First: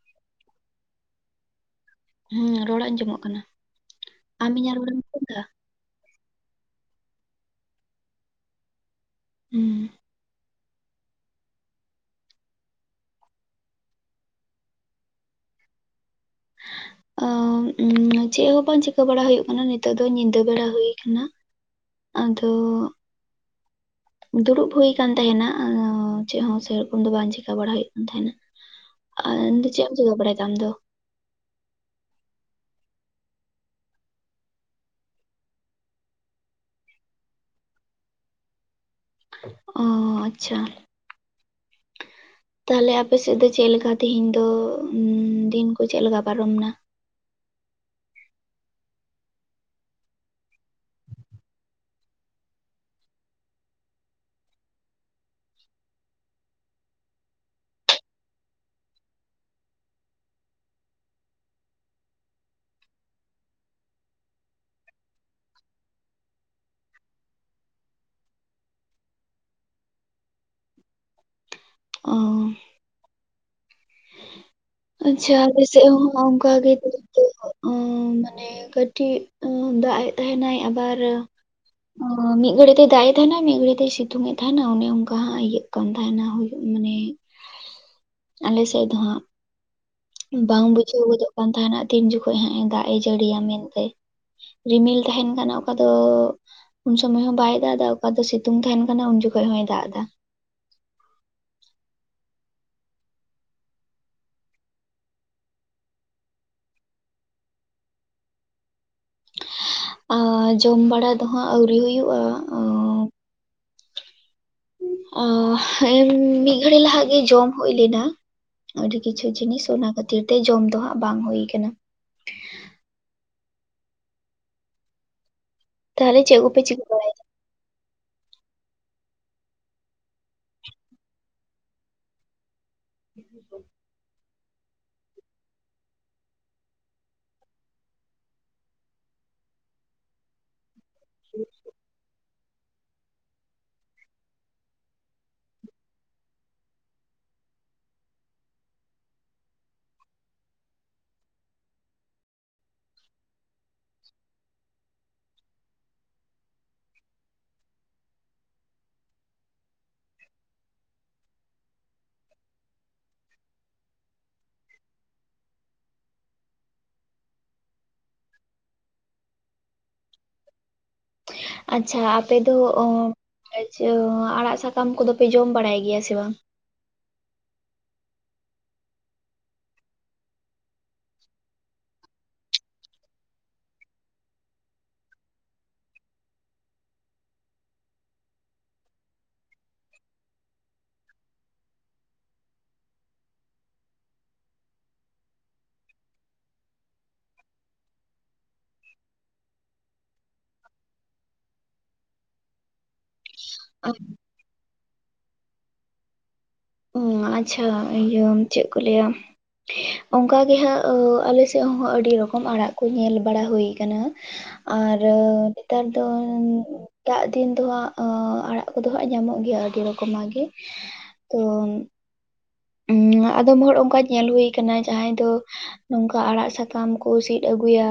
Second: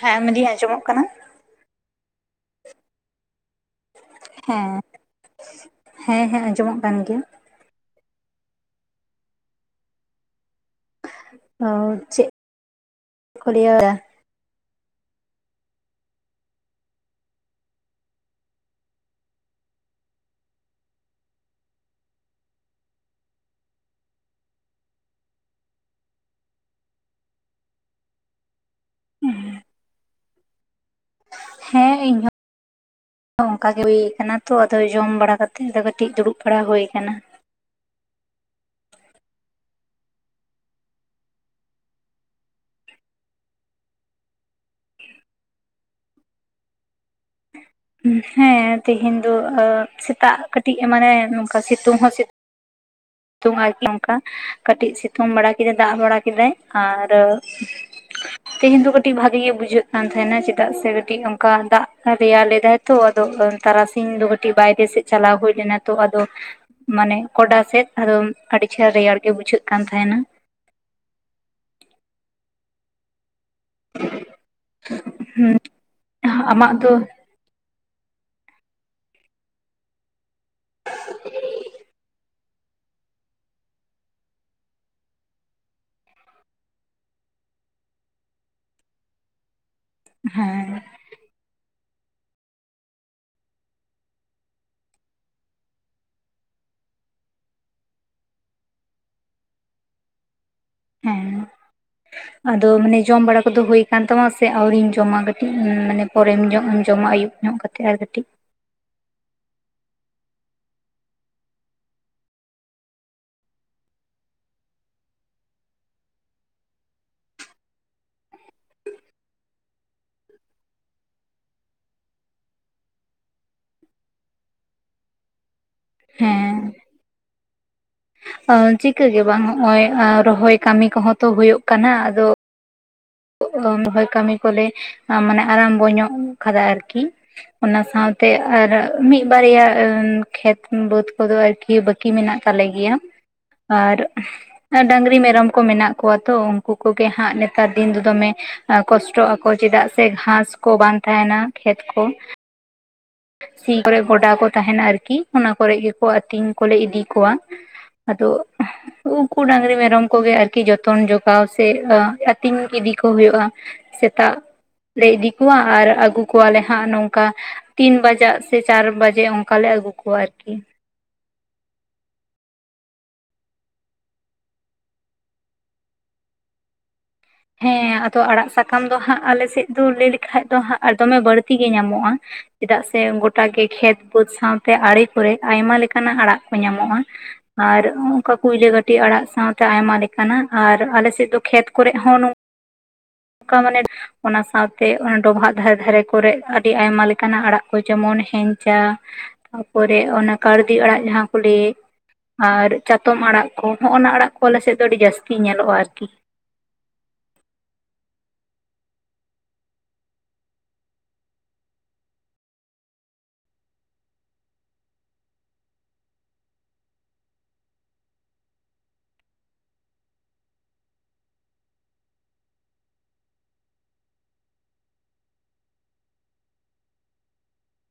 ᱦᱮᱸ ᱢᱮᱱ ᱫᱤᱧ ᱟᱡᱚᱢᱚᱜ ᱠᱟᱱᱟ ᱾ ᱦᱩᱸ ᱨᱚᱲ ᱟᱸᱡᱚᱢᱚᱜ ᱠᱟᱱᱟ? ᱟᱢ ᱤᱧᱟᱹᱜ ᱦᱮᱸ, ᱨᱚᱲᱮᱢ ᱟᱸᱡᱚᱢ ᱫᱟ ᱦᱮᱸ ᱦᱮᱸ ᱟᱸᱡᱚᱢᱚᱜ ᱠᱟᱱ ᱜᱮᱭᱟ ᱾ ᱦᱩᱸ ᱾ ᱚ ᱪᱮᱫ ᱠᱚ ᱞᱮᱭᱟᱼᱼ ᱦᱮᱸ [unintelligible] ᱚ ᱪᱮᱫ ᱦᱚᱸ ᱵᱟᱝ ᱪᱤᱠᱟᱹ ᱵᱟᱲᱟ ᱦᱩᱭᱩᱜ ᱠᱟᱱᱟ ᱱᱤᱛᱚᱜ ᱫᱚ ᱧᱤᱫᱟᱹ ᱵᱮᱲᱟ ᱦᱩᱭ ᱠᱟᱱᱟ ᱾ ᱟᱫᱚᱼᱼ ᱫᱩᱲᱩᱵ ᱦᱩᱭ ᱠᱟᱱ ᱛᱟᱦᱮᱱᱟ, ᱪᱮᱫ ᱦᱚᱸ ᱥᱮ ᱨᱚᱠᱚᱢ ᱫᱚ, ᱵᱟᱝ ᱪᱤᱠᱠᱟ ᱵᱟᱲᱟ, ᱦᱩᱭᱩᱜ ᱠᱟᱱ ᱛᱟᱦᱮᱱᱟ ᱾ ᱟ ᱪᱮᱫ ᱮᱢ ᱪᱤᱠᱟᱹ, ᱵᱟᱲᱟᱭ ᱮᱫᱟᱢ ᱟᱢ ᱫᱚ? ᱦᱮᱸ, ᱤᱧ ᱦᱚᱸ ᱚᱱᱠᱟ ᱜᱮ ᱦᱩᱭ ᱟᱠᱟᱱᱟ ᱛᱚ, ᱟᱫᱚ, ᱡᱚᱢ ᱵᱟᱲᱟ ᱠᱟᱛᱮ, ᱠᱟᱹᱴᱤᱡ ᱫᱩᱲᱩᱵ ᱵᱟᱲᱟ, ᱦᱩᱭ ᱟᱠᱟᱱᱟ ᱾ ᱚᱻ, ᱟᱪᱪᱷᱟ ᱾ ᱛᱟᱦᱟᱞᱮ, ᱟᱯᱮ ᱥᱮᱫ ᱫᱚ, ᱪᱮᱫ ᱞᱮᱠᱟ? ᱛᱮᱦᱮᱧ ᱫᱚ, ᱩᱻᱢ ᱫᱤᱱ ᱠᱚ ᱪᱮᱫ ᱞᱮᱠᱟ ᱯᱟᱨᱚᱢ ᱮᱱᱟ? ᱦᱮᱸ, ᱛᱮᱦᱮᱧ ᱫᱚ ᱟᱻ ᱥᱮᱛᱟᱜ ᱠᱟᱹᱴᱤᱡ, ᱢᱟᱱᱮ, ᱱᱚᱝᱠᱟ ᱥᱤᱛᱩᱝ ᱦᱚᱸ ᱥᱤᱛᱩᱝ ᱟᱨ ᱱᱚᱝᱠᱟ, ᱠᱟᱹᱴᱤᱡ ᱥᱤᱛᱩᱝ ᱵᱟᱲᱟ ᱠᱮᱫᱟᱭ, ᱫᱟᱜ ᱵᱟᱲᱟ ᱠᱮᱫᱟᱭ, ᱟᱨ ᱛᱮᱦᱮᱧ ᱫᱚ, ᱟᱹᱰᱤ ᱵᱷᱟᱹᱜᱤ ᱜᱮ, ᱵᱩᱡᱷᱟᱹᱜ ᱠᱟᱱ ᱛᱟᱦᱮᱸ ᱱᱟ, ᱪᱮᱫᱟᱜ ᱥᱮ ᱠᱟᱹᱴᱤᱡ, ᱚᱱᱠᱟ, ᱫᱟᱜ ᱨᱮᱭᱟᱲ ᱞᱮᱫᱟᱭ ᱛᱚ, ᱛᱚ, ᱟᱫᱚ ᱛᱟᱨᱟᱥᱤᱧ ᱫᱚ, ᱠᱟᱹᱴᱤᱡ ᱵᱟᱭᱨᱮ ᱥᱮᱫ, ᱪᱟᱞᱟᱣ ᱦᱩᱭ ᱞᱮᱱᱟ ᱛᱚ, ᱟᱫᱚ ᱢᱟᱱᱮ, ᱠᱚᱰᱟ ᱥᱮᱫ, ᱟᱫᱚ ᱟᱹᱰᱤ ᱪᱮᱦᱨᱟ ᱨᱮᱭᱟᱲ ᱜᱮ, ᱵᱩᱡᱷᱟᱹᱜ ᱠᱟᱱ ᱛᱟᱦᱮ ᱱᱟ ᱾ ᱚᱻ ᱾ [inaudible] [unintelligible] ᱟᱪᱪᱷᱟ, ᱦᱩᱸ, ᱟᱞᱮ ᱥᱮᱫ, ᱦᱚᱸ ᱚᱱᱠᱟ ᱟᱢᱟᱜ ᱜᱮ, ᱫᱚ ᱜᱷᱩᱴᱩ [inaudible] ᱩᱸᱻ, ᱢᱟᱱᱮ ᱠᱟᱹᱴᱤᱡ, ᱫᱟᱜ ᱛᱟᱦᱮᱸ ᱮᱱᱟᱭ, ᱟᱵᱟᱨ ᱚᱸᱻ ᱢᱤᱫ ᱜᱷᱟᱹᱲᱤ, ᱮ ᱫᱟᱜ ᱮᱫᱟᱭ ᱾ ᱛᱮᱦᱮᱱᱼᱱᱟᱭ, ᱢᱤᱫ ᱜᱷᱟᱹᱲᱤ ᱛᱮᱭ ᱥᱤᱛᱩᱝ ᱮᱫ ᱛᱟᱦᱮᱱᱟ, ᱚᱱᱮ ᱚᱱᱠᱟ ᱦᱟᱸᱜ, ᱤᱭᱟᱹᱜ ᱠᱟᱱ ᱛᱟᱦᱮᱱᱟ, ᱦᱩᱭᱩᱜ ᱢᱟᱱᱮ ᱟᱞᱮ ᱥᱮᱫ ᱫᱚ, ᱦᱟᱸᱜ ᱵᱟᱝ ᱦᱮᱸ ᱵᱩᱡᱷᱟᱹᱣ ᱜᱚᱫᱚᱜ ᱠᱟᱱ ᱛᱟᱦᱮᱱᱟ, ᱛᱤᱱ ᱡᱚᱠᱷᱚᱡ ᱦᱟᱸᱜ, ᱮ ᱫᱟᱜ ᱮ ᱡᱟᱹᱲᱤᱭᱟ ᱢᱮᱱᱛᱮ ᱾ ᱨᱤᱢᱤᱞ ᱛᱟᱦᱮᱱ ᱠᱟᱱᱟ, ᱚᱠᱟ ᱫᱚ ᱩᱱ ᱥᱩᱚᱢᱚᱭ ᱦᱚᱸ ᱵᱟᱭ ᱫᱟᱜ ᱮᱫᱟ, ᱚᱠᱟ ᱫᱚ, ᱥᱤᱛᱩᱝ ᱛᱟᱦᱮᱸᱱ ᱠᱟᱱᱟ, ᱩᱱ ᱡᱚᱠᱷᱚᱱ ᱦᱚᱭ ᱫᱟᱜ ᱮᱫᱟ ᱦᱮᱸ ᱟᱫᱚ, ᱢᱟᱱᱮ ᱡᱚᱢ ᱵᱟᱲᱟ ᱠᱚᱫᱚ, ᱦᱩᱭ ᱠᱟᱱ ᱛᱟᱢᱟ, ᱥᱮ ᱟᱹᱣᱨᱤᱢ ᱡᱚᱢᱟ, ᱠᱟᱹᱴᱤᱡ ᱢᱟᱱᱮ, ᱯᱚᱨᱮᱢ ᱡᱚᱢᱟ, ᱟᱭᱩᱵ? ᱧᱚᱜ ᱠᱟᱛᱮᱫ, ᱟᱨ ᱠᱟᱹᱴᱤᱡ ᱾ ᱟᱻ, ᱡᱚᱢ ᱵᱟᱲᱟ ᱫᱚ ᱦᱟᱸᱜ, ᱟᱹᱣᱨᱤ ᱦᱩᱭᱩᱜᱼᱟ ᱾ ᱚᱻ ᱦ ᱢᱤᱫ ᱜᱷᱟᱹᱲᱤ ᱞᱟᱦᱟᱜ ᱜᱮ, ᱡᱚᱢ ᱦᱩᱭ ᱞᱮᱱᱟ ᱾ ᱟᱹᱰᱤ ᱠᱤᱪᱷᱩ ᱡᱤᱱᱤᱥ, ᱚᱱᱟ ᱠᱷᱟᱹᱛᱤᱨ ᱛᱮ, ᱡᱚᱢ ᱫᱚ ᱦᱟᱸᱜ, ᱵᱟᱝ ᱦᱩᱭ ᱟᱠᱟᱱᱟ ᱾ ᱛᱟᱦᱟᱞᱮ, ᱪᱮᱫ ᱠᱚ ᱯᱮ, ᱪᱤᱠᱟᱹ ᱵᱟᱲᱟᱭ ᱮᱫᱟ? ᱪᱤᱠᱟᱹᱜᱮ ᱵᱟᱝ, ᱦᱚᱸᱜᱼᱚᱭ ᱨᱚᱦᱚᱭ ᱠᱟᱹᱢᱤ ᱠᱚᱦᱚᱸ ᱛᱚ, ᱦᱩᱭᱩᱜ ᱠᱟᱱᱟ, ᱟᱫᱚ ᱨᱚᱦᱚᱭ ᱠᱟᱹᱢᱤ ᱠᱚᱞᱮ, ᱢᱟᱱᱮ ᱟᱨᱟᱢᱵᱚ ᱧᱚᱜ ᱟᱠᱟᱫᱟ, ᱟᱨ ᱠᱤ ᱚᱱᱟ ᱥᱟᱶ ᱛᱮ, ᱟᱨ ᱢᱤᱫ ᱵᱟᱨᱭᱟ, ᱠᱷᱮᱛ ᱵᱟᱹᱫᱽ ᱠᱚᱫᱚ, ᱟᱨ ᱠᱤ ᱵᱟᱠᱤ, ᱢᱮᱱᱟᱜ ᱛᱟᱞᱮ ᱜᱮᱭᱼᱟ ᱾ ᱟᱨ, ᱰᱟᱺᱝᱨᱤ, ᱢᱮᱨᱚᱢ ᱠᱚ, ᱢᱮᱱᱟᱜ ᱠᱚᱣᱟ ᱛᱚ, ᱩᱱᱠᱩ ᱠᱚ ᱜᱮ ᱦᱟᱸᱜ, ᱱᱮᱛᱟᱨ ᱫᱤᱱ ᱫᱚ, ᱫᱚᱢᱮ ᱠᱚᱥᱴᱚᱜ ᱟᱠᱚ, ᱪᱮᱫᱟᱜ ᱥᱮ ᱜᱷᱟᱸᱥ ᱠᱚ, ᱵᱟᱝ ᱛᱟᱦᱮᱱᱟ, ᱠᱷᱮᱛ ᱠᱚ ᱥᱤ ᱠᱚᱨᱮᱜ, ᱜᱚᱰᱟ ᱠᱚ ᱛᱟᱦᱮᱱᱟ, ᱟᱨ ᱠᱤ, ᱚᱱᱟ ᱠᱚᱨᱮ ᱜᱮ, ᱠᱚ ᱟᱹᱛᱤᱧ ᱠᱚᱞᱮ, ᱤᱫᱤ ᱠᱚᱣᱟ ᱾ ᱟᱫᱚ, ᱩᱸᱼᱷ ᱩᱱᱠᱩ ᱰᱟᱺᱝᱨᱤ, ᱢᱮᱨᱚᱢ ᱠᱚᱜᱮ ᱟᱨᱠᱤ, ᱡᱚᱛᱚᱱ ᱡᱚᱜᱟᱣ ᱥᱮ, ᱟᱹᱛᱤᱧ ᱤᱫᱤ ᱠᱚ, ᱦᱩᱭᱩᱜᱼᱟ ᱾ ᱥᱮᱛᱟᱜ ᱞᱮ, ᱤᱫᱤ ᱠᱚᱣᱟ, ᱟᱨ ᱟᱹᱜᱩ ᱠᱚᱣᱟ ᱞᱮ ᱦᱟᱸᱜ, ᱱᱚᱝᱠᱟ ᱛᱤᱱ ᱵᱟᱡᱟᱜ ᱥᱮ, ᱪᱟᱨ ᱵᱟᱡᱮ, ᱚᱱᱠᱟ ᱞᱮ ᱟᱹᱜᱩ ᱠᱚᱣᱟ, ᱟᱨ ᱠᱤ ᱾ ᱦᱟᱹᱭᱟᱼᱦᱟ, ᱟᱪᱪᱷᱟ ᱟᱯᱮ ᱫᱚ ᱚᱼ ᱟᱪᱪᱷᱟ, ᱟᱲᱟᱜ ᱥᱟᱠᱟᱢ ᱠᱚᱫᱚ ᱯᱮ, ᱡᱚᱢ ᱵᱟᱲᱟᱭ ᱜᱮᱭᱟ ᱥᱮ ᱵᱟᱝ? ᱦᱮᱸ, ᱟᱫᱚ ᱟᱲᱟᱜ ᱥᱟᱠᱟᱢ ᱫᱚ ᱦᱟᱸᱜ, ᱟᱞᱮ ᱥᱮᱫ ᱫᱚ, ᱞᱟᱹᱭ ᱞᱮᱠᱷᱟᱱ ᱫᱚ ᱦᱟᱜ, ᱫᱚᱢᱮ ᱵᱟᱹᱲᱛᱤ ᱜᱮ ᱧᱟᱢᱚᱜᱼᱟ ᱾ ᱪᱮᱫᱟᱜ ᱥᱮ ᱜᱚᱴᱟ ᱜᱮ, ᱠᱷᱮᱛ ᱵᱟᱹᱫᱽ ᱥᱟᱶᱛᱮ, ᱟᱲᱮ ᱠᱚᱨᱮ, ᱟᱭᱢᱟ ᱞᱮᱠᱟᱱᱟᱜ ᱟᱲᱟᱜ ᱠᱚ, ᱧᱟᱢᱚᱜᱼᱟ ᱾ ᱟᱨ,, ᱩᱸᱜᱝᱠᱟ ᱠᱩᱭᱞᱟᱹ ᱠᱟᱹᱴᱤ ᱟᱲᱟᱜ ᱥᱟᱶᱛᱮ, ᱟᱭᱢᱟ ᱞᱮᱠᱟᱱᱟᱜ, ᱟᱨ ᱟᱞᱮ ᱥᱮᱫ ᱫᱚ, ᱠᱷᱮᱛ ᱠᱚᱨᱮᱜ ᱦᱚᱸ, ᱱᱚᱝᱠᱟ ᱢᱟᱱᱮ ᱚᱱᱟ ᱥᱟᱸᱶ ᱛᱮ ᱚᱱᱟ ᱰᱚᱵᱷᱟᱜ ᱫᱷᱟᱨᱮ ᱫᱷᱟᱨᱮ ᱠᱚᱨᱮᱜ ᱟᱹᱰᱤ ᱟᱭᱢᱟ ᱞᱮᱠᱟᱱᱟᱜ ᱟᱲᱟᱜ ᱠᱚ ᱡᱮᱢᱚᱱ ᱦᱮᱝᱪᱟ᱾ ᱛᱟ ᱯᱚᱨᱮ ᱚᱱᱟ ᱠᱟᱲᱫᱤ ᱟᱲᱟᱜ ᱡᱟᱦᱟᱸᱠᱚ ᱞᱟᱹᱭ ᱮᱫ ᱟᱨ ᱪᱟᱛᱚᱢ ᱟᱲᱟᱜ᱾ ᱠᱚ ᱦᱚᱸᱜᱼᱚ ᱱᱚᱭᱟ ᱟᱲᱟᱜ ᱠᱚ ᱟᱞᱮ ᱥᱮᱫ ᱫᱚ ᱟᱹᱰᱤ ᱡᱟᱹᱥᱛᱤ ᱧᱮᱞᱚᱜᱼᱟ ᱟᱨ ᱠᱤ᱾ ᱚ ᱟᱪᱪᱷᱟ ᱤᱭᱟᱹ ᱪᱮᱫ ᱠᱚ ᱞᱟᱹᱭᱟ? ᱚᱱᱠᱟ ᱜᱮ ᱦᱟᱸᱜ ᱟᱞᱮ ᱥᱮᱫ ᱦᱚᱸ ᱟᱹᱰᱤ ᱨᱚᱠᱚᱢ ᱟᱲᱟᱜ ᱠᱚ ᱧᱮᱞ ᱵᱟᱲᱟ ᱦᱩᱭ ᱠᱟᱱᱟ᱾ ᱟᱨ ᱱᱮᱛᱟᱨ ᱫᱚ, ᱮᱴᱟᱜ ᱫᱤᱱ ᱫᱚ ᱦᱟᱸᱜ ᱟᱲᱟᱜ ᱠᱚ ᱫᱚ ᱦᱟᱸᱜ ᱧᱟᱢᱚᱜ ᱜᱮᱭᱟ ᱟᱹᱰᱤ ᱨᱚᱠᱚᱢ ᱟᱜ ᱜᱮ᱾ ᱛᱚ, ᱟᱫᱚᱢ ᱦᱚᱲ ᱚᱱᱠᱟ ᱧᱮᱞ ᱦᱩᱭ ᱠᱟᱱᱟ ᱡᱟᱦᱟᱸᱭ ᱫᱚ, ᱱᱚᱝᱠᱟ ᱟᱲᱟᱜ ᱥᱟᱠᱟᱢ ᱠᱚ ᱥᱤᱫ ᱟᱹᱜᱩᱭᱟ᱾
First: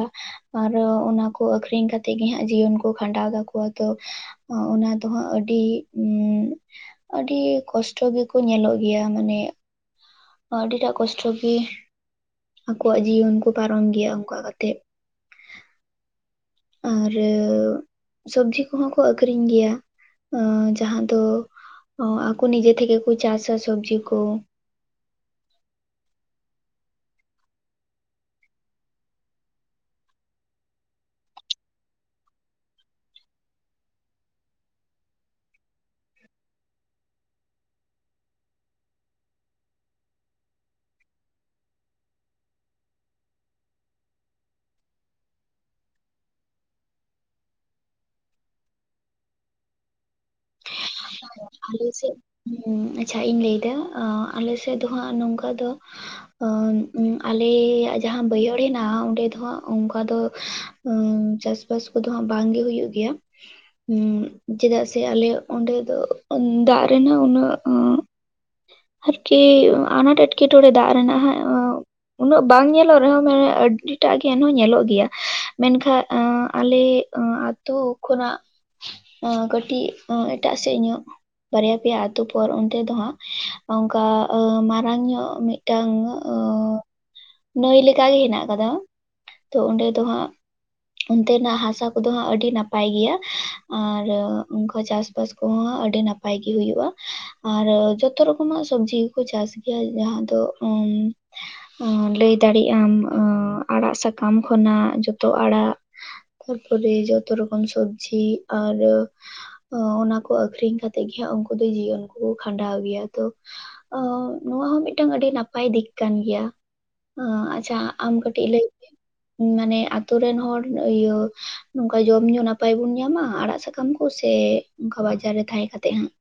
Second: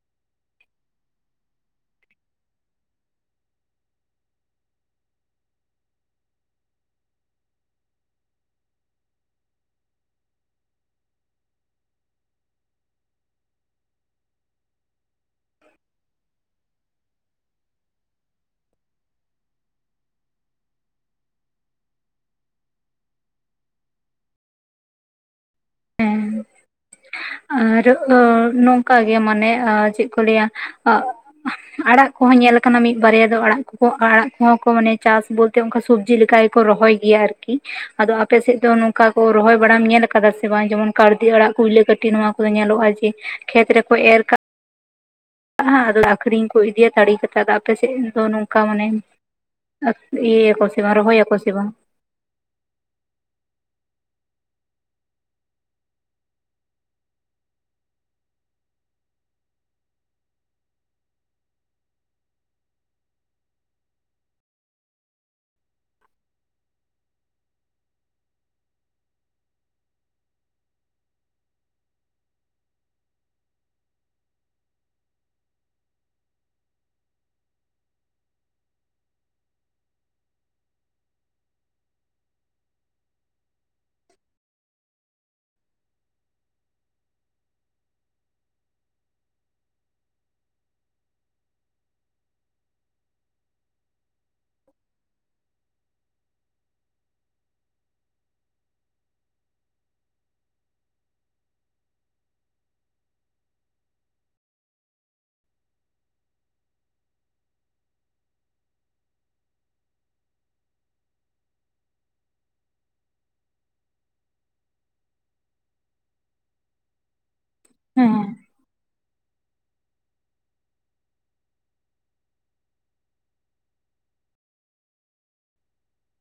ᱟᱨ ᱚᱱᱟᱠᱚ ᱟᱠᱷᱨᱤᱧ ᱠᱟᱛᱮᱜ ᱜᱮ ᱦᱟᱸᱜ ᱡᱤᱭᱚᱱ ᱠᱚ ᱠᱷᱟᱸᱰᱟᱣ ᱫᱟᱠᱚ ᱟᱫᱚ᱾ ᱚ, ᱚᱱᱟ ᱫᱚ ᱦᱟᱸᱜ ᱟᱹᱰᱤ, ᱟᱹᱰᱤ ᱠᱚᱥᱴᱚ ᱜᱮᱠᱚ ᱧᱮᱞᱚᱜ ᱜᱮᱭᱟ ᱢᱟᱱᱮ, ᱟᱹᱰᱤᱴᱟᱜ ᱠᱚᱥᱴᱚ ᱜᱮ ᱟᱠᱚᱣᱟᱜ, ᱡᱤᱭᱚᱱ ᱠᱚ ᱯᱟᱨᱚᱢ ᱜᱮᱭᱟ ᱚᱱᱠᱟ ᱠᱟᱛᱮᱜ᱾ ᱟᱨ, ᱥᱚᱵᱡᱤ ᱠᱚᱦᱚᱸ ᱠᱚ ᱟᱠᱷᱨᱤᱧ ᱜᱮᱭᱟ ᱡᱟᱦᱟᱸ ᱫᱚ, ᱚ ᱟᱠᱚ ᱱᱤᱡᱮ ᱛᱮᱜᱮ ᱠᱚ ᱪᱟᱥᱟ ᱥᱚᱵᱡᱤ ᱠᱚ᱾ ᱦᱮᱸ [inaudible] ᱟᱨ ᱱᱚᱝᱠᱟ ᱜᱮ ᱢᱟᱱᱮ ᱪᱮᱫ ᱠᱚ ᱞᱟᱹᱭᱟ? ᱟᱲᱟᱜ ᱠᱚᱦᱚᱸ ᱧᱮᱞᱟ ᱠᱟᱱᱟ ᱢᱤᱫ ᱵᱟᱨᱭᱟ ᱫᱚ ᱟᱲᱟᱜ ᱠᱚᱠᱚ ᱟᱲᱟᱜ ᱠᱚᱦᱚᱸ ᱠᱚ ᱢᱟᱱᱮ ᱪᱟᱥᱵᱚᱛ, ᱚᱱᱠᱟ ᱥᱚᱵᱡᱤ ᱞᱮᱠᱟ ᱜᱮᱠᱚ ᱨᱚᱦᱚᱭ ᱜᱮᱭᱟ ᱟᱨᱠᱤ ᱟᱫᱚ ᱟᱯᱮᱥᱮᱫ ᱫᱚ ᱱᱚᱝᱠᱟ ᱠᱚ ᱨᱚᱦᱚᱭ ᱵᱟᱲᱟᱢ ᱧᱮᱞ ᱠᱟᱫᱟ᱾ ᱵᱟᱝ, ᱡᱮᱢᱚᱱ ᱠᱟᱲᱫᱮ ᱟᱲᱟᱜ ᱠᱩᱭᱞᱟᱹ ᱠᱟᱹᱴᱤ ᱱᱚᱣᱟ ᱠᱚᱫᱚ ᱧᱮᱞᱚᱜᱼᱟ ᱡᱮ ᱠᱷᱮᱛ ᱨᱮᱠᱚ ᱮᱨ ᱠᱟᱜ ᱟᱫᱚ ᱟᱠᱷᱨᱤᱧ ᱠᱚ ᱤᱫᱤᱭᱟ ᱛᱟᱲᱮ ᱠᱟᱛᱮᱫ ᱫᱚ ᱟᱯᱮᱥᱮᱫ ᱫᱚ ᱱᱚᱝᱠᱟ ᱢᱟᱱᱮ, ᱤᱭᱟᱹ ᱭᱟᱠᱩ ᱥᱮᱵᱟᱝ ᱨᱚᱦᱚᱭ ᱟᱠ᱾ ᱟᱞᱮ ᱥᱮᱫ ᱟᱪᱪᱷᱟ ᱤᱧ ᱞᱟᱹᱭ ᱮᱫᱟ ᱟᱞᱮ ᱥᱮᱫ ᱫᱚ ᱦᱟᱸᱜ ᱱᱚᱝᱠᱟ ᱫᱚ, ᱟᱞᱮᱭᱟᱜ ᱡᱟᱦᱟᱸ ᱵᱟᱹᱭᱦᱟᱹᱲ ᱦᱮᱱᱟᱜᱼᱟ ᱚᱸᱰᱮ ᱫᱚ ᱦᱟᱸᱜ ᱚᱱᱠᱟ ᱫᱚ, ᱪᱟᱥᱵᱟᱥ ᱠᱚᱫᱚ ᱦᱟᱸᱜ ᱵᱟᱝᱜᱮ ᱦᱩᱭᱩᱜ ᱜᱮᱭᱟ᱾ ᱪᱮᱫᱟᱜ ᱥᱮ ᱟᱞᱮ ᱚᱸᱰᱮ ᱫᱚ, ᱫᱟᱜ ᱨᱮᱱᱟᱜ ᱩᱱᱟᱹᱜ ᱩ ᱟᱨᱠᱤ ᱟᱱᱟᱴ ᱮᱴᱠᱮᱴᱚᱬᱮ ᱫᱟᱜ ᱨᱮᱱᱟᱜ ᱦᱟᱸᱜ, ᱩᱱᱟᱹᱜ ᱵᱟᱝ ᱧᱮᱞᱚᱜ ᱨᱮᱦᱚᱸ ᱢᱟᱱᱮ ᱟᱹᱰᱤᱴᱟᱜ ᱜᱮ ᱮᱱᱦᱚᱸ ᱧᱮᱞᱚᱜ ᱜᱮᱭᱟ, ᱢᱮᱱᱠᱷᱟᱱ ᱟᱞᱮ, ᱟᱛᱳ ᱠᱷᱚᱱᱟᱜ ᱠᱟᱹᱴᱤᱡ ᱮᱴᱟᱜ ᱥᱮᱫ ᱧᱚᱜ᱾ ᱵᱟᱨᱭᱟ ᱯᱮᱭᱟ ᱟᱛᱳ ᱯᱚᱨ ᱚᱱᱛᱮ ᱫᱚ ᱦᱟᱸᱜ ᱚᱱᱠᱟ ᱢᱟᱨᱟᱝ ᱧᱚᱜ ᱢᱤᱫ, ᱢᱤᱫᱴᱟᱝ ᱚ, ᱱᱟᱹᱭ ᱞᱮᱠᱟᱜᱮ ᱦᱮᱱᱟᱜ ᱠᱟᱫᱟ ᱛᱚ ᱚᱸᱰᱮ ᱫᱚ ᱦᱟᱸᱜ, ᱚᱱᱛᱮᱱᱟᱜ ᱦᱟᱥᱟ ᱠᱚᱫᱚ ᱦᱟᱸᱜ ᱟᱹᱰᱤ ᱱᱟᱯᱟᱭ ᱜᱮᱭᱟ᱾ ᱟᱨ ᱩᱱᱠᱟ ᱪᱟᱥᱵᱟᱥ, ᱠᱚ ᱟᱹᱰᱤ ᱱᱟᱯᱟᱭ ᱜᱮ ᱦᱩᱭᱩᱜᱼᱟ᱾ ᱟᱨ ᱡᱚᱛᱚ ᱨᱚᱠᱚᱢᱟᱜ ᱥᱚᱵᱡᱤ ᱜᱮᱠᱚ ᱪᱟᱥ ᱜᱮᱭᱟ ᱡᱟᱦᱟᱸ ᱫᱚ ᱩᱸ, ᱞᱟᱹᱭ ᱫᱟᱲᱮᱭᱟᱜ ᱟᱢ ᱟᱲᱟᱜ ᱥᱟᱠᱟᱢ ᱠᱷᱚᱱᱟᱜ ᱡᱚᱛᱚ ᱟᱲᱟᱜ, ᱛᱟᱨᱯᱚᱨᱮ ᱡᱚᱛᱚ ᱨᱚᱠᱚᱢ ᱥᱚᱵᱡᱤ ᱟᱨ ᱚᱱᱟ ᱠᱚ ᱟᱠᱷᱨᱤᱧ ᱠᱟᱛᱮ, ᱛᱮᱜ ᱜᱮ ᱦᱟᱸᱜ ᱩᱱᱠᱩ ᱫᱚ ᱡᱤᱭᱚᱱ ᱠᱚ ᱠᱷᱟᱸᱰᱟᱣ ᱜᱮᱭᱟ ᱛᱚ, ᱚ ᱱᱚᱣᱟ ᱦᱚᱸ ᱢᱤᱫᱴᱟᱝ ᱟᱹᱰᱤ ᱱᱟᱯᱟᱭ ᱫᱤᱠ ᱠᱟᱱ ᱜᱮᱭᱟ᱾ ᱚ ᱟᱪᱪᱷᱟ ᱟᱢ ᱦᱮᱸ ᱠᱟᱹᱴᱤᱡ ᱞᱟᱹᱭ ᱯᱮ? ᱢᱟᱱᱮ ᱟᱛᱩ ᱨᱮᱱ ᱦᱚᱲ ᱤᱭᱟᱹ ᱱᱚᱝᱠᱟ ᱡᱚᱢ ᱧᱩ ᱱᱟᱯᱟᱭ ᱵᱩᱱ ᱧᱟᱢᱟ ᱟᱲᱟᱜ ᱥᱟᱠᱟᱢ ᱠᱚ ᱥᱮ? ᱚᱱᱠᱟ ᱵᱟᱡᱟᱨ ᱨᱮ ᱛᱟᱦᱮᱸ ᱠᱟᱛᱮᱜ ᱦᱟᱸᱜ᱾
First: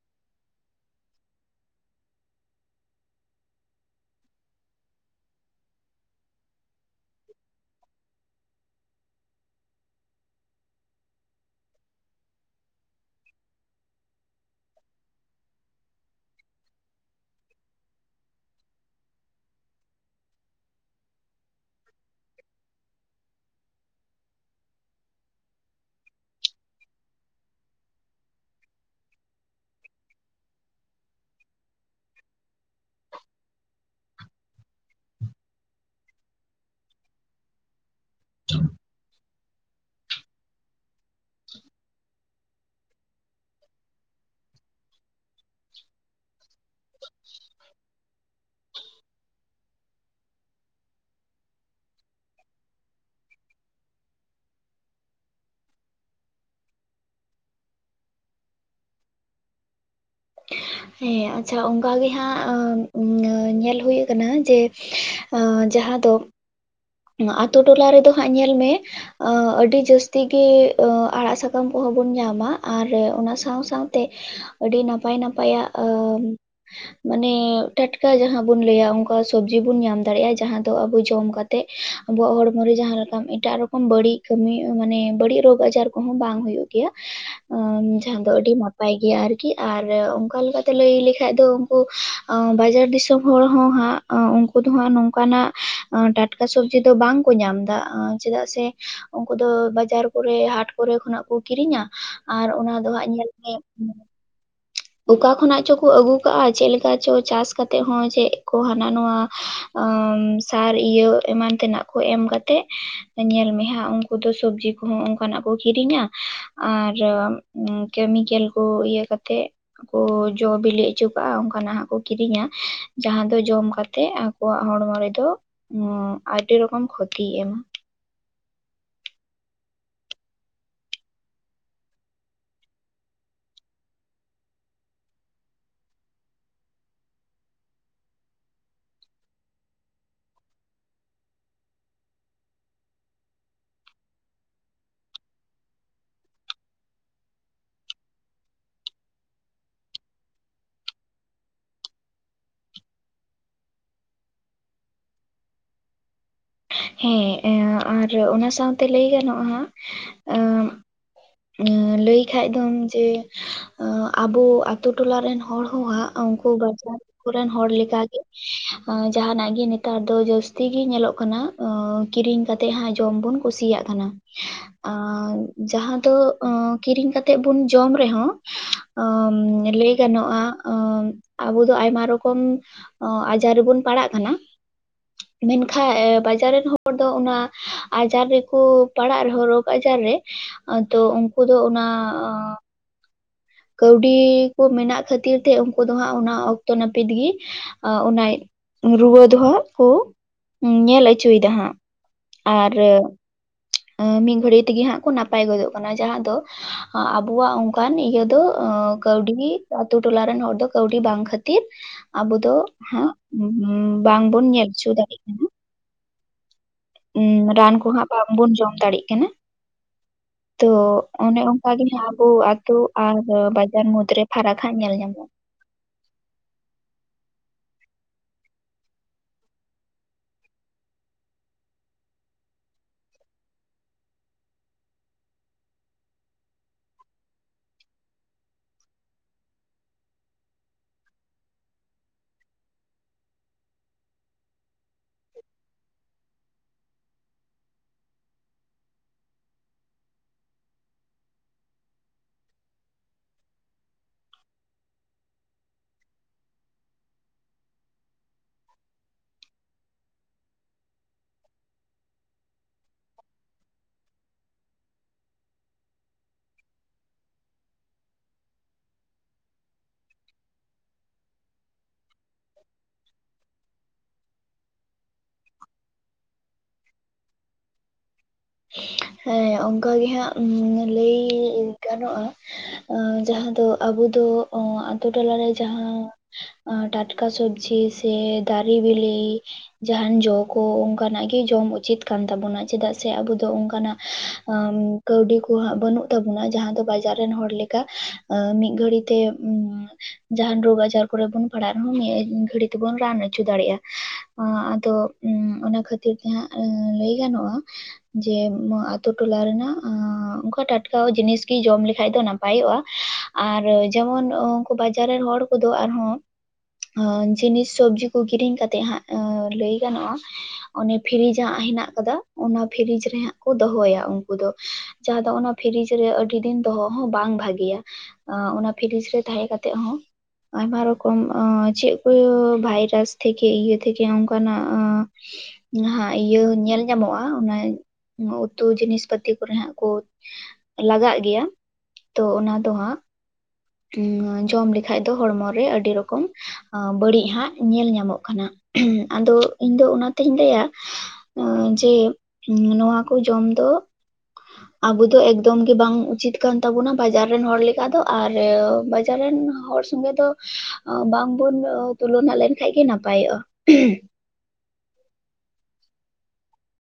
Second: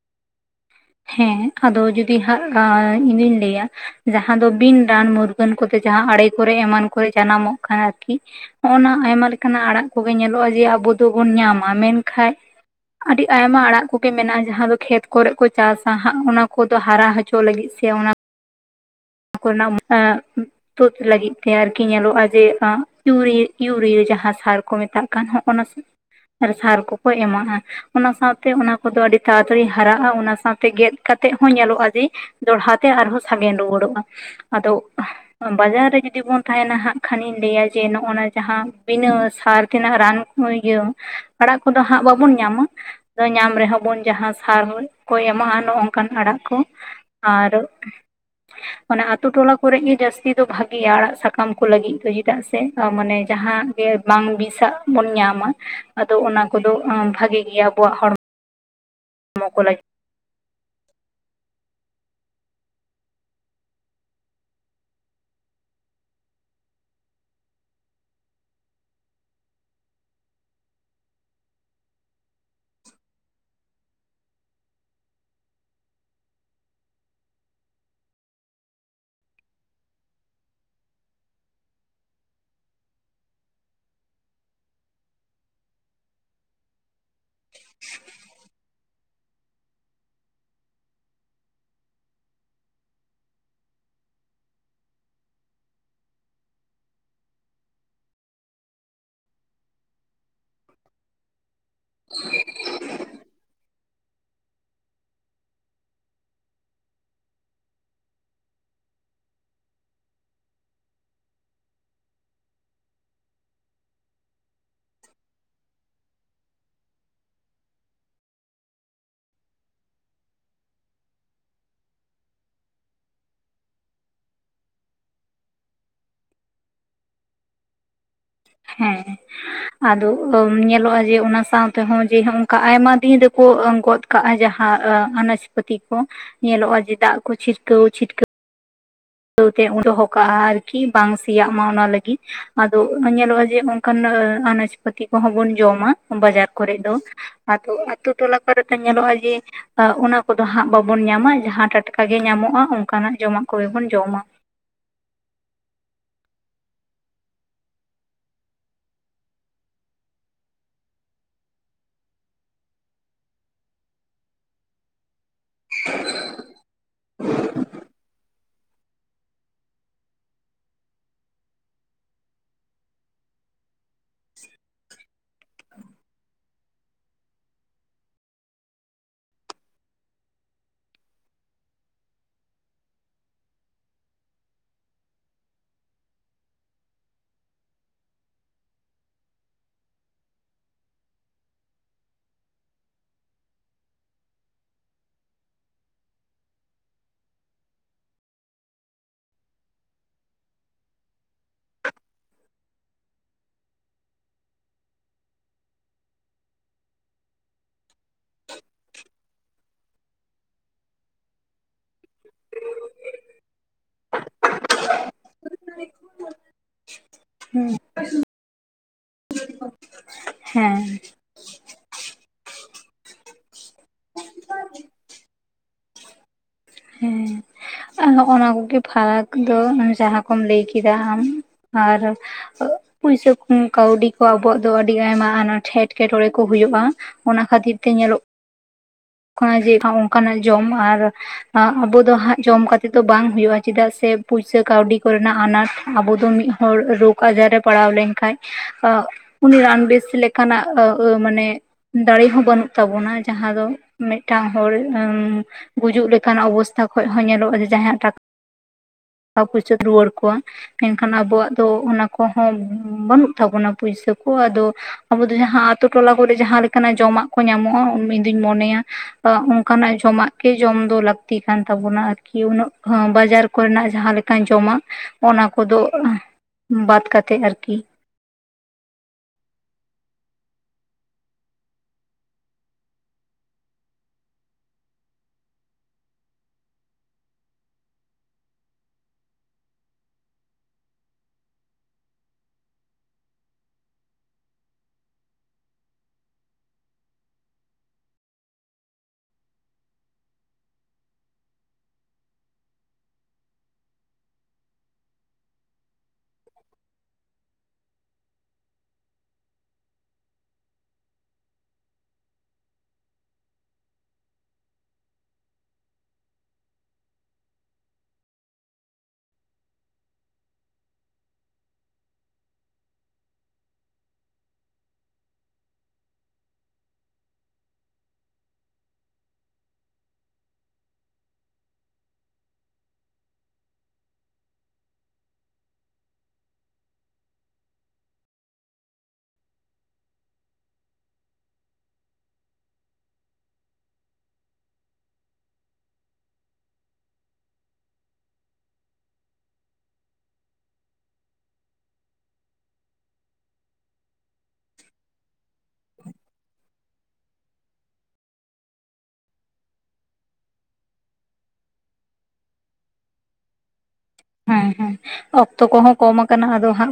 ᱦᱮᱸ ᱟᱫᱚ ᱡᱩᱫᱤ ᱦᱟᱸᱜ ᱤᱧᱫᱩᱧ ᱞᱟᱹᱭᱟ? ᱡᱟᱦᱟᱸ ᱫᱚ ᱵᱤᱱ ᱨᱟᱱ ᱢᱩᱨᱜᱟᱹᱱ ᱠᱚᱛᱮ ᱡᱟᱦᱟᱸ ᱟᱲᱮ ᱠᱚᱨᱮ ᱮᱢᱟᱱ ᱠᱚᱨᱮ ᱡᱟᱱᱟᱢᱚᱜ ᱠᱟᱱᱟ ᱟᱨᱠᱤ᱾ ᱱᱚᱜᱼᱚᱭ ᱱᱟ ᱟᱭᱢᱟ ᱞᱮᱠᱟᱱᱟᱜ ᱟᱲᱟᱜ ᱠᱚᱜᱮ ᱧᱮᱞᱚᱜᱼᱟ ᱡᱮ ᱟᱵᱚ ᱫᱚᱵᱚᱱ ᱧᱟᱢᱟ ᱢᱮᱱᱠᱷᱟᱡ ᱟᱹᱰᱤ ᱟᱭᱢᱟ ᱟᱲᱟᱜ ᱠᱚᱜᱮ ᱢᱮᱱᱟᱜᱼᱟ ᱡᱟᱦᱟᱸ ᱫᱚ ᱠᱷᱮᱛ ᱠᱚᱨᱮ ᱠᱚ ᱪᱟᱥᱟ ᱦᱟᱸᱜ ᱚᱱᱟ ᱠᱚᱫᱚ ᱦᱟᱨᱟ ᱦᱚᱪᱚ ᱞᱟᱹᱜᱤᱫ ᱥᱮ ᱚᱱᱟ ᱠᱚᱨᱮᱱᱟᱜ ᱛᱩᱫ ᱞᱟᱹᱜᱤᱫ ᱛᱮ ᱟᱨᱠᱤ ᱧᱮᱞᱚᱜᱼᱟ ᱡᱮ ᱤᱭᱩᱨᱤᱭᱟᱹ ᱤᱭᱩᱨᱤᱭᱟᱹ ᱡᱟᱦᱟᱸ ᱥᱟᱨ ᱠᱚ ᱢᱮᱛᱟᱜ ᱠᱟᱱ ᱦᱚᱜ-ᱚᱭ ᱱᱟ ᱟᱨ ᱥᱟᱨ ᱠᱚᱠᱚ ᱮᱢᱟᱜᱼᱟ ᱚᱱᱟ ᱥᱟᱶᱛᱮ ᱚᱱᱟ ᱠᱚᱫᱚ ᱟᱹᱰᱤ ᱛᱟᱲᱟᱛᱟᱲᱤ ᱦᱟᱨᱟᱜᱼᱟ ᱚᱱᱟ ᱥᱟᱶᱛᱮ ᱜᱮᱫ ᱠᱟᱛᱮᱜ ᱦᱚᱸ ᱧᱮᱞᱚᱜᱼᱟ ᱡᱮ ᱫᱚᱦᱲᱟ ᱛᱮ ᱟᱨᱦᱚᱸ ᱥᱟᱜᱮᱱ ᱨᱩᱣᱟᱹᱲᱚᱜᱼᱟ᱾ ᱟᱫᱚ ᱵᱟᱡᱟᱨ ᱨᱮ ᱡᱩᱫᱤ ᱵᱚᱱ ᱛᱟᱦᱮᱱᱟ ᱦᱟᱸᱜ ᱠᱷᱟᱱᱤᱧ ᱞᱟᱹᱭᱟ ᱡᱮ ᱱᱚᱜ ᱚᱱᱟ ᱡᱟᱦᱟᱸ ᱵᱤᱱᱟᱹ ᱥᱟᱨ ᱛᱮᱱᱟᱜ ᱨᱟᱱ ᱠᱚ ᱤᱭᱟᱹ ᱟᱲᱟᱜ ᱠᱚᱫᱚ ᱦᱟᱸᱜ ᱵᱟᱵᱚᱱ ᱧᱟᱢᱟ᱾ ᱫᱚᱭ ᱧᱟᱢ ᱨᱮᱦᱚᱸ ᱵᱚᱱ ᱡᱟᱦᱟᱸ ᱥᱟᱨ ᱨᱮ ᱠᱚᱭ ᱮᱢᱟᱜᱼᱟ ᱱᱚᱜ ᱱᱚᱝᱠᱟᱱ ᱟᱲᱟᱜ ᱠᱚ ᱟᱨ ᱚᱱᱟ ᱟᱛᱩ ᱴᱚᱞᱟ ᱠᱚᱨᱮ ᱜᱮ ᱡᱟᱹᱥᱛᱤ ᱫᱚ ᱵᱷᱟᱜᱮᱭᱟ ᱟᱲᱟᱜ ᱥᱟᱠᱟᱢ ᱠᱚ ᱞᱟᱹᱜᱤᱫ ᱫᱚ ᱪᱮᱫᱟᱜ ᱥᱮ ᱢᱟᱱᱮ ᱡᱟᱦᱟᱸ ᱜᱮ ᱵᱟᱝ ᱵᱤᱥᱟᱜ ᱵᱚᱱ ᱧᱟᱢᱟ᱾ ᱟᱫᱚ ᱚᱱᱟ ᱠᱚᱫᱚ ᱟᱸ ᱵᱷᱟᱜᱮ ᱜᱮᱭᱟ ᱟᱵᱚᱣᱟᱜ ᱦᱚᱲᱢᱚ ᱢᱚᱠᱚ ᱠᱚ ᱞᱟᱹᱜᱤ [unintelligible] ᱦᱮᱸ ᱟᱪᱪᱷᱟ ᱚᱝᱠᱟ ᱜᱮ ᱦᱟᱸᱜ ᱟᱹᱧᱮᱞ ᱦᱩᱭ ᱟᱠᱟᱱᱟ ᱡᱮ ᱟᱹ ᱡᱟᱦᱟᱸ ᱫᱚ ᱱᱚᱣᱟ ᱟᱹᱛᱩ ᱴᱚᱞᱟ ᱨᱮᱫᱚ ᱦᱟᱸᱜ ᱧᱮᱞ ᱢᱮ ᱟᱹ ᱟᱹᱰᱤ ᱡᱟᱹᱥᱛᱤ ᱜᱤ ᱟᱲᱟᱜ ᱥᱟᱠᱟᱢ ᱠᱚᱦᱚᱸ ᱵᱚᱱ ᱧᱟᱢᱟ ᱟᱨ ᱚᱱᱟ ᱥᱟᱶ ᱥᱟᱶ ᱛᱮ ᱟᱹᱰᱤ ᱱᱟᱯᱟᱭ ᱱᱟᱯᱟᱭᱟᱜ ᱟ. ᱢ ᱢᱟᱱᱮ ᱴᱟᱴᱠᱟ ᱡᱟᱦᱟᱸ ᱵᱚᱱ ᱞᱟᱹᱭᱟ ᱚᱱᱠᱟ ᱥᱚᱵᱽᱡᱤ ᱵᱚᱱ ᱧᱟᱢ ᱫᱟᱲᱮᱭᱟᱜᱼᱟ ᱡᱟᱦᱟᱸ ᱫᱚ ᱟᱵᱩ ᱡᱚᱢ ᱠᱟᱛ ᱛᱮᱜ ᱟᱵᱚᱣᱟᱜ ᱦᱚᱲᱢᱚ ᱨᱮ ᱡᱟᱦᱟᱸ ᱞᱮᱠᱟ ᱮᱴᱟᱜ ᱨᱚᱠᱚᱢ ᱵᱟᱹᱲᱤᱡ ᱠᱟᱹᱢᱤ ᱢᱟᱱᱮ ᱵᱟᱹᱲᱤᱡ ᱨᱳᱜᱽ ᱟᱡᱟᱨ ᱠᱚᱦᱚᱸ ᱵᱟᱝ ᱦᱩᱭᱩᱜ ᱜᱤᱭᱟ᱾ ᱟᱢ ᱡᱟᱦᱟᱸ ᱫᱚ ᱟᱹᱰᱤ ᱱᱟᱯᱟᱭ ᱜᱮᱭᱟ ᱟᱨᱠᱤ ᱟᱨ ᱚᱱᱠᱟ ᱞᱮᱠᱟᱛᱮ ᱞᱟᱹᱭ ᱞᱮᱠᱷᱟᱡ ᱫᱚ ᱩᱱᱠᱩ [unintelligible] ᱵᱟᱡᱟᱨ ᱫᱤᱥᱚᱢ ᱦᱚᱲ ᱦᱚᱸ ᱦᱟᱸᱜ ᱩᱱᱠᱩ ᱫᱚ ᱦᱟᱸᱜ ᱱᱚᱝᱠᱟᱱᱟᱜ ᱴᱟᱴ ᱴᱟᱴᱠᱟ ᱥᱚᱵᱽᱡᱤ ᱫᱚ ᱵᱟᱝ ᱠᱚ ᱧᱟᱢ ᱮᱫᱟ ᱟᱹ ᱪᱮᱫᱟᱜ ᱥᱮ ᱩᱱᱠᱩ ᱫᱚ ᱵᱟᱡᱟᱨ ᱠᱚᱨᱮ ᱦᱟᱴ ᱠᱚᱨᱮ ᱠᱷᱚᱱᱟᱜ ᱠᱚ ᱠᱤᱨᱤᱧᱟ ᱟᱨ ᱚᱱᱟ ᱫᱚ ᱦᱟᱸᱜ ᱧᱮᱞ ᱢᱮ ᱚᱠᱟ ᱠᱷᱚᱱᱟᱜ ᱪᱚ ᱠᱚ ᱟᱹᱜᱩ ᱠᱟᱜᱼᱟ ᱪᱮᱫ ᱞᱮᱠᱟ ᱪᱚ ᱪᱟᱥ ᱠᱟᱛᱮᱜ ᱦᱚᱸ ᱪᱮᱫ ᱠᱚ ᱦᱟᱱᱟ ᱱᱟᱣᱟ ᱟᱢ ᱥᱟᱨ ᱤᱭᱟᱹ ᱮᱢᱟᱱ ᱛᱮᱱᱟᱜ ᱠᱚ ᱮᱢ ᱠᱟᱛᱮᱜ ᱧᱮᱞ ᱢᱮ ᱦᱟᱸᱜ ᱚᱝ ᱩᱱᱠᱩ ᱫᱚ ᱥᱚᱵᱽᱡᱤ ᱠᱚᱦᱚᱸ ᱚᱱᱠᱟᱱᱟᱜ ᱠᱚ ᱠᱤᱨᱤᱧᱟ᱾ ᱟᱨ ᱠᱮᱢᱤᱠᱮᱞ ᱠᱚ ᱤᱭᱟᱹ ᱠᱟᱛᱮ ᱠᱚ ᱡᱚ ᱵᱤᱞᱤ ᱦᱚᱪᱚ ᱠᱟᱜᱼᱟ ᱚᱱᱠᱟᱱᱟᱜ ᱦᱟᱸᱜ ᱠᱚ ᱠᱤᱨᱤᱧᱟ ᱡᱟᱦᱟᱸ ᱫᱚ ᱡᱚᱢ ᱠᱟᱛᱮᱜ ᱟᱵ ᱠᱚᱣᱟᱜ ᱦᱚᱲᱢᱚ ᱨᱮᱫᱚ ᱟᱹᱰᱤ ᱨᱚᱠᱚᱢ ᱠᱷᱚᱛᱤᱭ ᱮᱢᱟ᱾ ᱦᱮᱸ ᱦᱮᱸ ᱟᱫᱚ ᱧᱮᱞᱚᱜᱼᱟ ᱡᱮ ᱚᱱᱟ ᱥᱟᱶ ᱛᱮᱦᱚᱸ ᱡᱮ ᱚᱝᱠᱟ ᱟᱭᱢᱟ ᱫᱤᱱ ᱨᱮᱠᱚ ᱜᱚᱫ ᱠᱟᱜᱼᱟ ᱡᱟᱦᱟᱸ ᱟᱱᱟᱡ ᱯᱟᱹᱛᱤ ᱠᱚ ᱧᱮᱞᱚᱜᱼᱟ ᱡᱮ ᱫᱟᱜ ᱠᱚ ᱪᱷᱤᱴᱠᱟᱹᱣ ᱪᱷᱤᱴᱠᱟᱹᱣ ᱟᱹᱣ ᱛᱮ ᱩᱰᱚᱦᱚᱠᱟᱜᱼᱟ ᱟᱨᱠᱤ ᱵᱟᱝ ᱥᱮᱭᱟᱜ ᱢᱟ ᱚᱱᱟ ᱞᱟᱹᱜᱤᱫ ᱟᱫᱚ ᱧᱮᱞᱚᱜᱼᱟ ᱡᱮ ᱚᱱᱠᱟᱱ ᱟᱱᱟᱡᱯᱟᱹᱛᱤ ᱠᱚᱦᱚᱸ ᱵᱚᱱ ᱡᱚᱢᱟ ᱵᱟᱡᱟᱨ ᱠᱚᱨᱮᱜ ᱫᱚ ᱟᱹᱫᱩ ᱟᱹᱛᱩ ᱴᱚᱞᱟ ᱠᱚᱨᱮ ᱫᱚ ᱧᱮᱞᱚᱜᱼᱟ ᱡᱮ ᱟ ᱚᱱᱟ ᱠᱚᱫᱚ ᱦᱟᱸᱜ ᱵᱟᱵᱚᱱ ᱧᱟᱢᱟ ᱡᱟᱦᱟᱸ ᱴᱟᱴᱠᱟᱜ ᱜᱮ ᱧᱟᱢᱚᱜᱼᱟ ᱚᱱᱠᱟᱱᱟᱜ ᱡᱚᱢᱟᱜ ᱠᱚᱜᱮ ᱵᱚᱱ ᱡᱚᱢᱟ᱾ ᱦᱮᱸ ᱮᱸ ᱟᱨ ᱚᱱᱟ ᱥᱟᱶᱛᱮ ᱞᱟᱹᱭ ᱜᱟᱱᱚᱜᱼᱟ ᱦᱟᱸᱜ ᱞᱟᱹᱭ ᱠᱷᱟᱱᱡ ᱫᱚᱢ ᱡᱮ ᱟᱵᱚ ᱟᱹᱛᱩ ᱴᱚᱞᱟ ᱨᱮᱱ ᱦᱚᱲ ᱦᱚᱸ ᱦᱟᱸᱜ ᱩᱱᱠᱩ ᱵᱟᱡᱟᱨ ᱠᱚᱨᱮᱱ ᱦᱚᱲ ᱞᱮᱠᱟᱜ ᱜᱮ ᱟ ᱡᱟᱦᱟᱸᱱᱟᱜ ᱜᱮ ᱱᱮᱛᱟᱨ ᱫᱚ ᱡᱟᱹᱥᱛᱤ ᱜᱮ ᱧᱮᱞᱚᱜ ᱠᱟᱱᱟ ᱟᱸ ᱠᱤᱨᱤᱧ ᱠᱟᱛ ᱛᱮᱜ ᱦᱟᱸ ᱡᱚᱢ ᱵᱚᱱ ᱠᱩᱥᱤᱭᱟᱜ ᱠᱟᱱᱟ [unintelligible] ᱡᱟᱦᱟᱸ ᱛᱚ ᱠᱤᱨᱤᱧ ᱠᱟᱛᱮᱜ ᱵᱚᱱ ᱡᱚᱢ ᱨᱮᱦᱚᱸ ᱞᱟᱹᱭ ᱜᱟᱱᱚ-ᱟ, ᱟᱵᱚ ᱫᱚ ᱟᱭᱢᱟ ᱨᱚᱠᱚᱢ ᱟᱡᱟᱨ ᱨᱮᱵᱚᱱ ᱯᱟᱲᱟᱜ ᱠᱟᱱᱟ, ᱢᱮᱱᱠᱷᱟᱡ ᱵᱟᱡᱟᱨ ᱨᱮᱱ ᱦᱚᱲ ᱫᱚ ᱚᱱᱟ ᱟᱡᱟᱨ ᱨᱮᱠᱚ ᱯᱟᱲᱟᱜ ᱨᱮᱦᱚᱸ ᱨᱳᱜᱽ ᱟᱡᱟᱨ ᱨᱮ ᱟ ᱛᱚ ᱩᱱᱠᱩ ᱫᱚ ᱚᱱᱟ ᱠᱟᱹᱣᱰᱤ ᱠᱚ ᱢᱮᱱᱟᱜ ᱠᱷᱟᱹᱛᱤᱨ ᱛᱮ ᱩᱱᱠᱩ ᱫᱚ ᱦᱟᱸᱜ ᱚᱱᱟ ᱚᱠᱛᱚ ᱱᱟᱹᱯᱤᱛ ᱜᱤ ᱚᱱᱟ ᱨᱩᱣᱟᱹ ᱫᱚᱦᱟᱜ ᱠᱩ ᱧᱮᱞ ᱪᱩᱭᱫᱟ ᱦᱟᱸᱜ ᱟᱨ ᱢᱤᱫᱜᱷᱟᱹᱲᱤ ᱛᱮᱜᱮ ᱦᱟᱸᱜ ᱠᱚ ᱱᱟᱯᱟᱭ ᱜᱚᱫᱚᱜ ᱠᱟᱱᱟ ᱡᱟᱦᱟᱸ ᱫᱚ ᱟᱵᱚᱣᱟᱜ ᱚᱱᱠᱟᱱ ᱤᱭᱟᱹ ᱫᱚ ᱠᱟᱹᱣᱰᱤ ᱟᱛᱳ ᱴᱚᱞᱟ ᱨᱮᱱ ᱦᱚᱲ ᱫᱚ ᱠᱟᱹᱣᱰᱤ ᱵᱟᱝ ᱠᱷᱟᱹᱛᱤᱨ ᱟᱵᱚ ᱫᱚ ᱦᱟᱜ ᱵᱟᱝᱵᱩᱱ ᱧᱮᱞ ᱦᱚᱪᱚ ᱫᱟᱲᱤᱜ ᱠᱟᱱᱟ᱾ ᱨᱟᱱ ᱦᱩᱸ ᱠᱚᱦᱟᱸᱜ ᱵᱟᱝᱵᱚᱱ ᱡᱚᱢ ᱫᱟᱲᱮᱜ ᱠᱟᱱᱟ, ᱛᱚ ᱦᱮᱸ ᱚᱱᱮ ᱠᱟ ᱜᱮ ᱦᱟᱸᱜ ᱟᱵᱚ ᱟᱹᱛᱩ ᱟᱨ ᱵᱟᱡᱟᱨ ᱢᱩᱫᱽ ᱨᱮ ᱯᱷᱟᱨᱟᱠ ᱦᱟᱸᱜ ᱧᱮᱞ ᱧᱟᱢᱚᱜ-ᱟ᱾ ᱦᱮᱸ ᱱᱚᱜᱚ ᱱᱟ ᱠᱚᱜᱮ ᱯᱷᱟᱨᱟᱠ ᱫᱚ ᱡᱟᱦᱟᱸ ᱠᱚᱢ ᱞᱟᱹᱭ ᱠᱮᱫᱟ ᱟᱢ, ᱟᱨ ᱯᱩᱭᱥᱟᱹ ᱠᱩ ᱠᱟᱹᱣᱰᱤ ᱠᱚ ᱟᱵᱚᱣᱟᱜ ᱫᱚ ᱟᱹᱰᱤ ᱟᱭᱢᱟ ᱟᱱᱟᱴ ᱮᱸᱴᱠᱮᱴᱚᱬᱮ ᱠᱚ ᱦᱩᱭᱩᱜ-ᱟ᱾ ᱚᱱᱟ ᱠᱷᱟᱹᱛᱤᱨ ᱛᱮ ᱧᱮᱞᱚᱜ ᱠᱟᱱᱟ ᱡᱮ ᱚᱱᱠᱟᱱᱟᱜ ᱡᱚᱢ ᱟᱨ ᱟᱵᱚ ᱫᱚ ᱦᱟᱸᱜ ᱡᱚᱢ ᱠᱟᱛᱮᱫ ᱫᱚ ᱵᱟᱝ ᱦᱚᱭᱳᱜ-ᱟ ᱪᱮᱫᱟᱜ ᱥᱮ ᱯᱩᱭᱥᱟᱹ ᱠᱟᱹᱣᱰᱤ ᱠᱚᱨᱮᱱᱟᱜ ᱟᱱᱟᱴ ᱟᱵᱚ ᱫᱚ ᱢᱤᱫ ᱦᱚᱲ ᱨᱳᱜᱽ ᱟᱡᱟᱨ ᱨᱮ ᱯᱟᱲᱟᱣ ᱞᱮᱝᱠᱷᱟᱡ ᱩᱱᱤ ᱨᱟᱱ ᱵᱮᱥ ᱞᱮᱠᱟᱱᱟᱜ ᱟᱹᱣ ᱟᱹᱣ ᱢᱟᱱᱮ ᱫᱟᱲᱮ ᱦᱚᱸ ᱵᱟᱹᱱᱩᱜ ᱛᱟᱵᱚᱱᱟ ᱡᱟᱦᱟᱸ ᱫᱚ ᱢᱮᱜᱴᱟᱝ ᱦᱚᱲ ᱜᱩᱡᱩᱜ ᱞᱟᱹᱠ ᱠᱟᱱ ᱚᱵᱚᱥᱛᱟ ᱠᱷᱚᱡ ᱦᱚᱸ ᱧᱮᱞᱚᱜ-ᱟ ᱡᱮ ᱡᱟᱦᱟᱸᱭᱟᱜ ᱴᱟ ᱠᱟ ᱯᱩᱭᱥᱟᱹ ᱨᱩᱣᱟᱹᱲ ᱠᱚᱣᱟ ᱢᱮᱱᱠᱷᱟᱱ ᱟᱵᱩᱣᱟᱜ ᱫᱚ ᱚᱱᱟ ᱠᱚᱦᱚᱸ ᱵᱟᱹᱱᱩᱜ ᱛᱟᱵᱚᱱᱟ ᱯᱩᱭᱥᱟᱹ ᱠᱚ ᱟᱫᱚ ᱟᱵᱚ ᱫᱚ ᱡᱟᱦᱟᱸ ᱟᱹᱛᱩ ᱴᱚᱞᱟ ᱠᱚᱨᱮ ᱡᱟᱦᱟᱸ ᱞᱮᱠᱟᱱᱟᱜ ᱡᱚᱢᱟᱜ ᱠᱚ ᱧᱟᱢᱚᱜ-ᱟ ᱚᱢ ᱤᱧ ᱫᱩᱧ ᱢᱚᱱᱮᱭᱟ ᱛᱚ ᱚᱱᱠᱟᱱᱟᱜ ᱡᱚᱢᱟᱜ ᱜᱮ ᱡᱚᱢ ᱫᱚ ᱞᱟᱠ ᱛᱤ ᱠᱟᱱ ᱛᱟᱵᱚᱱᱟ ᱟᱨᱠᱤ ᱩᱱᱟᱹᱜ ᱦᱚᱸ ᱵᱟᱡᱟᱨ ᱠᱚ ᱨᱮᱱᱟᱜ ᱡᱟᱦᱟᱸ ᱞᱮᱠᱟᱧ ᱡᱚᱢᱟ ᱚᱱᱟ ᱠᱚᱫᱚ ᱵᱟᱫ ᱠᱟᱛᱮᱜ ᱟᱨᱠᱤ ᱦᱮᱸ ᱚᱱᱠᱟ ᱜᱮ ᱦᱟᱸᱜ ᱞᱟᱹᱭ ᱜᱟᱱᱚᱜ-ᱟ, ᱟᱸ ᱡᱟᱦᱟᱸ ᱫᱚ ᱟᱵᱚ ᱫᱚ ᱟᱸ ᱟᱛᱩ ᱴᱚᱞᱟ ᱨᱮ ᱡᱟᱦᱟᱸ ᱟᱸ ᱴᱟᱴᱠᱟ ᱥᱚᱵᱽᱡᱤ ᱥᱮ ᱫᱟᱨᱤ ᱵᱤᱞᱤ ᱡᱟᱦᱟᱱ ᱡᱚ ᱠᱚ ᱚᱝᱠᱟᱱᱟᱜ ᱜᱮ ᱡᱚᱢ ᱩᱪᱤᱛ ᱠᱟᱱ ᱛᱟᱵᱚᱱᱟ ᱪᱮᱫᱟᱜ ᱪᱮ ᱟᱵᱩ ᱫᱚ ᱚᱝᱠᱟᱱᱟᱜ ᱟᱸᱢ ᱠᱟᱹᱣᱰᱤ ᱠᱚ ᱦᱟᱸᱜ ᱵᱟᱹᱱᱩᱜ ᱛᱟᱵᱚᱱᱟ ᱡᱟᱦᱟᱸ ᱫᱚ ᱵᱟᱡᱟᱨ ᱨᱮᱱ ᱦᱚᱲ ᱞᱮᱠᱟ ᱟᱸ ᱢᱤᱫ ᱜᱷᱟᱹᱲᱤ ᱛᱮ ᱩᱢ ᱡᱟᱦᱟᱱ ᱨᱳᱜᱽ ᱟᱡᱟᱨ ᱠᱚᱨᱮ ᱵᱩᱱ ᱯᱟᱲᱟᱜ ᱨᱮᱦᱚᱸ ᱢᱤᱫ ᱜᱷᱟᱹᱲᱤᱡ ᱛᱤ ᱵᱩᱱ ᱨᱟᱱ ᱩᱪᱩ ᱫᱟᱲᱮᱜ-ᱟ ᱟᱸ ᱟᱫᱚ ᱚᱸ ᱚᱱᱟ ᱠᱷᱟᱹᱛᱤᱨ ᱛᱮ ᱦᱟᱸᱜ ᱟᱸ ᱞᱟᱹᱭ ᱜᱟᱱᱚᱜ-ᱟ ᱡᱮ ᱟᱛᱩ ᱴᱚᱞᱟ ᱨᱮᱱᱟᱜ ᱟᱸ ᱚᱝᱠᱟ ᱴᱟᱴᱠᱟᱣ ᱡᱤᱱᱤᱥ ᱜᱤ ᱡᱚᱢ ᱞᱮᱠᱷᱟᱡ ᱫᱚ ᱱᱟᱯ ᱯᱟᱭᱚᱜ-ᱟ ᱟᱨ ᱡᱮᱢᱚᱱ ᱩᱱᱠᱩ ᱵᱟᱡᱟᱨ ᱨᱮᱱ ᱦᱚᱲ ᱠᱚᱫᱚ ᱟᱨᱦᱚᱸ ᱟᱸ ᱡᱤᱱᱤᱥ ᱥᱚᱵᱽᱡᱤ ᱠᱚ ᱠᱤᱨᱤᱧ ᱠᱟᱛᱮᱜ ᱦᱟᱸᱜ ᱟᱸ ᱞᱟᱹᱭ ᱜᱟᱱᱚᱜ-ᱟ ᱚᱱᱮ ᱯᱷᱤᱨᱤᱡᱽ ᱦᱟᱸᱜ ᱦᱮᱱᱟᱜ ᱠᱟᱫᱟ ᱚᱱᱟ ᱯᱷᱤᱨᱤᱡᱽ ᱨᱮ ᱦᱟᱸᱜ ᱠᱚ ᱫᱚᱦᱚᱭᱟ ᱩᱝᱠᱩ ᱫᱚ, ᱡᱟᱦᱟᱸ ᱫᱚ ᱚᱱᱟ ᱯᱷᱤᱨᱤᱡᱽ ᱨᱮ ᱟᱹᱰᱤ ᱫᱤᱱ ᱫᱚᱦᱚ ᱦᱚᱸ ᱵᱟᱝ ᱵᱷᱟᱜᱤᱭᱟ, ᱟᱸ ᱚᱱᱟ ᱯᱷᱤᱨᱤᱡᱽ ᱨᱮ ᱛᱟᱦᱮᱸ ᱠᱟᱛᱮᱜ ᱦᱚᱸ ᱟᱭᱢᱟ ᱨᱚᱠᱚᱢ ᱟᱸ ᱪᱮᱫ ᱠᱚ ᱵᱷᱟᱭᱨᱟᱥ ᱛᱷᱮᱠᱮ ᱤᱭᱟᱹ ᱛᱷᱮᱠᱮ ᱚᱝᱠᱟᱱᱟᱜ ᱟᱸ ᱱᱟᱦᱟᱜ ᱤᱭᱟᱹ ᱧᱮᱞ ᱧᱟᱢᱚᱜ-ᱟ ᱟ ᱚᱱᱟ ᱩᱛᱩ ᱡᱤᱱᱤᱥ ᱯᱟᱹᱛᱤ ᱠᱚᱨᱮ ᱦᱟᱸᱜ ᱠᱩ ᱞᱟᱜᱟᱜ ᱜᱮᱭᱟ ᱛᱚ ᱚᱱᱟ ᱫᱚ ᱦᱟᱸᱜ ᱟᱸᱝᱟᱹ ᱡᱚᱢ ᱞᱮᱠᱷᱟᱡ ᱫᱚ ᱦᱚᱲᱢᱚ ᱨᱮ ᱟᱹᱰᱤ ᱨᱚᱠᱚᱢ ᱟᱸ ᱵᱟᱹᱲᱤᱡ ᱦᱟᱸᱜ ᱧᱮᱞ ᱧᱟᱢᱚᱜ ᱠᱟᱱᱟ ᱟᱫᱚ ᱤᱧ ᱫᱚ ᱚᱱᱟ ᱛᱤᱧ ᱞᱟᱹᱭᱟ ᱩᱸᱻ ᱡᱮ ᱱᱚᱣᱟ ᱠᱩ ᱡᱚᱢ ᱫᱚ ᱟᱵᱚ ᱫᱚ ᱮᱠᱫᱚᱢ ᱜᱮ ᱵᱟᱝ ᱩᱪᱤᱛ ᱠᱟᱱ ᱛᱟᱵᱚᱱᱟ ᱵᱟᱡᱟᱨ ᱨᱮᱱ ᱦᱚᱲ ᱞᱮᱠᱟ ᱫᱚ ᱟᱨ ᱤᱭᱟᱹᱻ ᱵᱟᱡᱟᱨ ᱨᱮᱱ ᱦᱚᱲ ᱥᱚᱸᱜᱮ ᱫᱚ ᱟ ᱵᱟᱝ ᱵᱚᱱ ᱛᱩᱞᱚᱱᱟ ᱞᱮᱱᱠᱷᱟᱱ ᱜᱮ ᱱᱟᱯᱟᱭᱚᱜ-ᱟ᱾ [inaudible] ᱦᱮᱸ ᱦᱮᱸ, ᱚᱠᱛᱚ ᱠᱚᱦᱚᱸ ᱠᱚᱢ ᱠᱟᱱᱟ ᱟᱫᱚ ᱦᱟᱸᱜ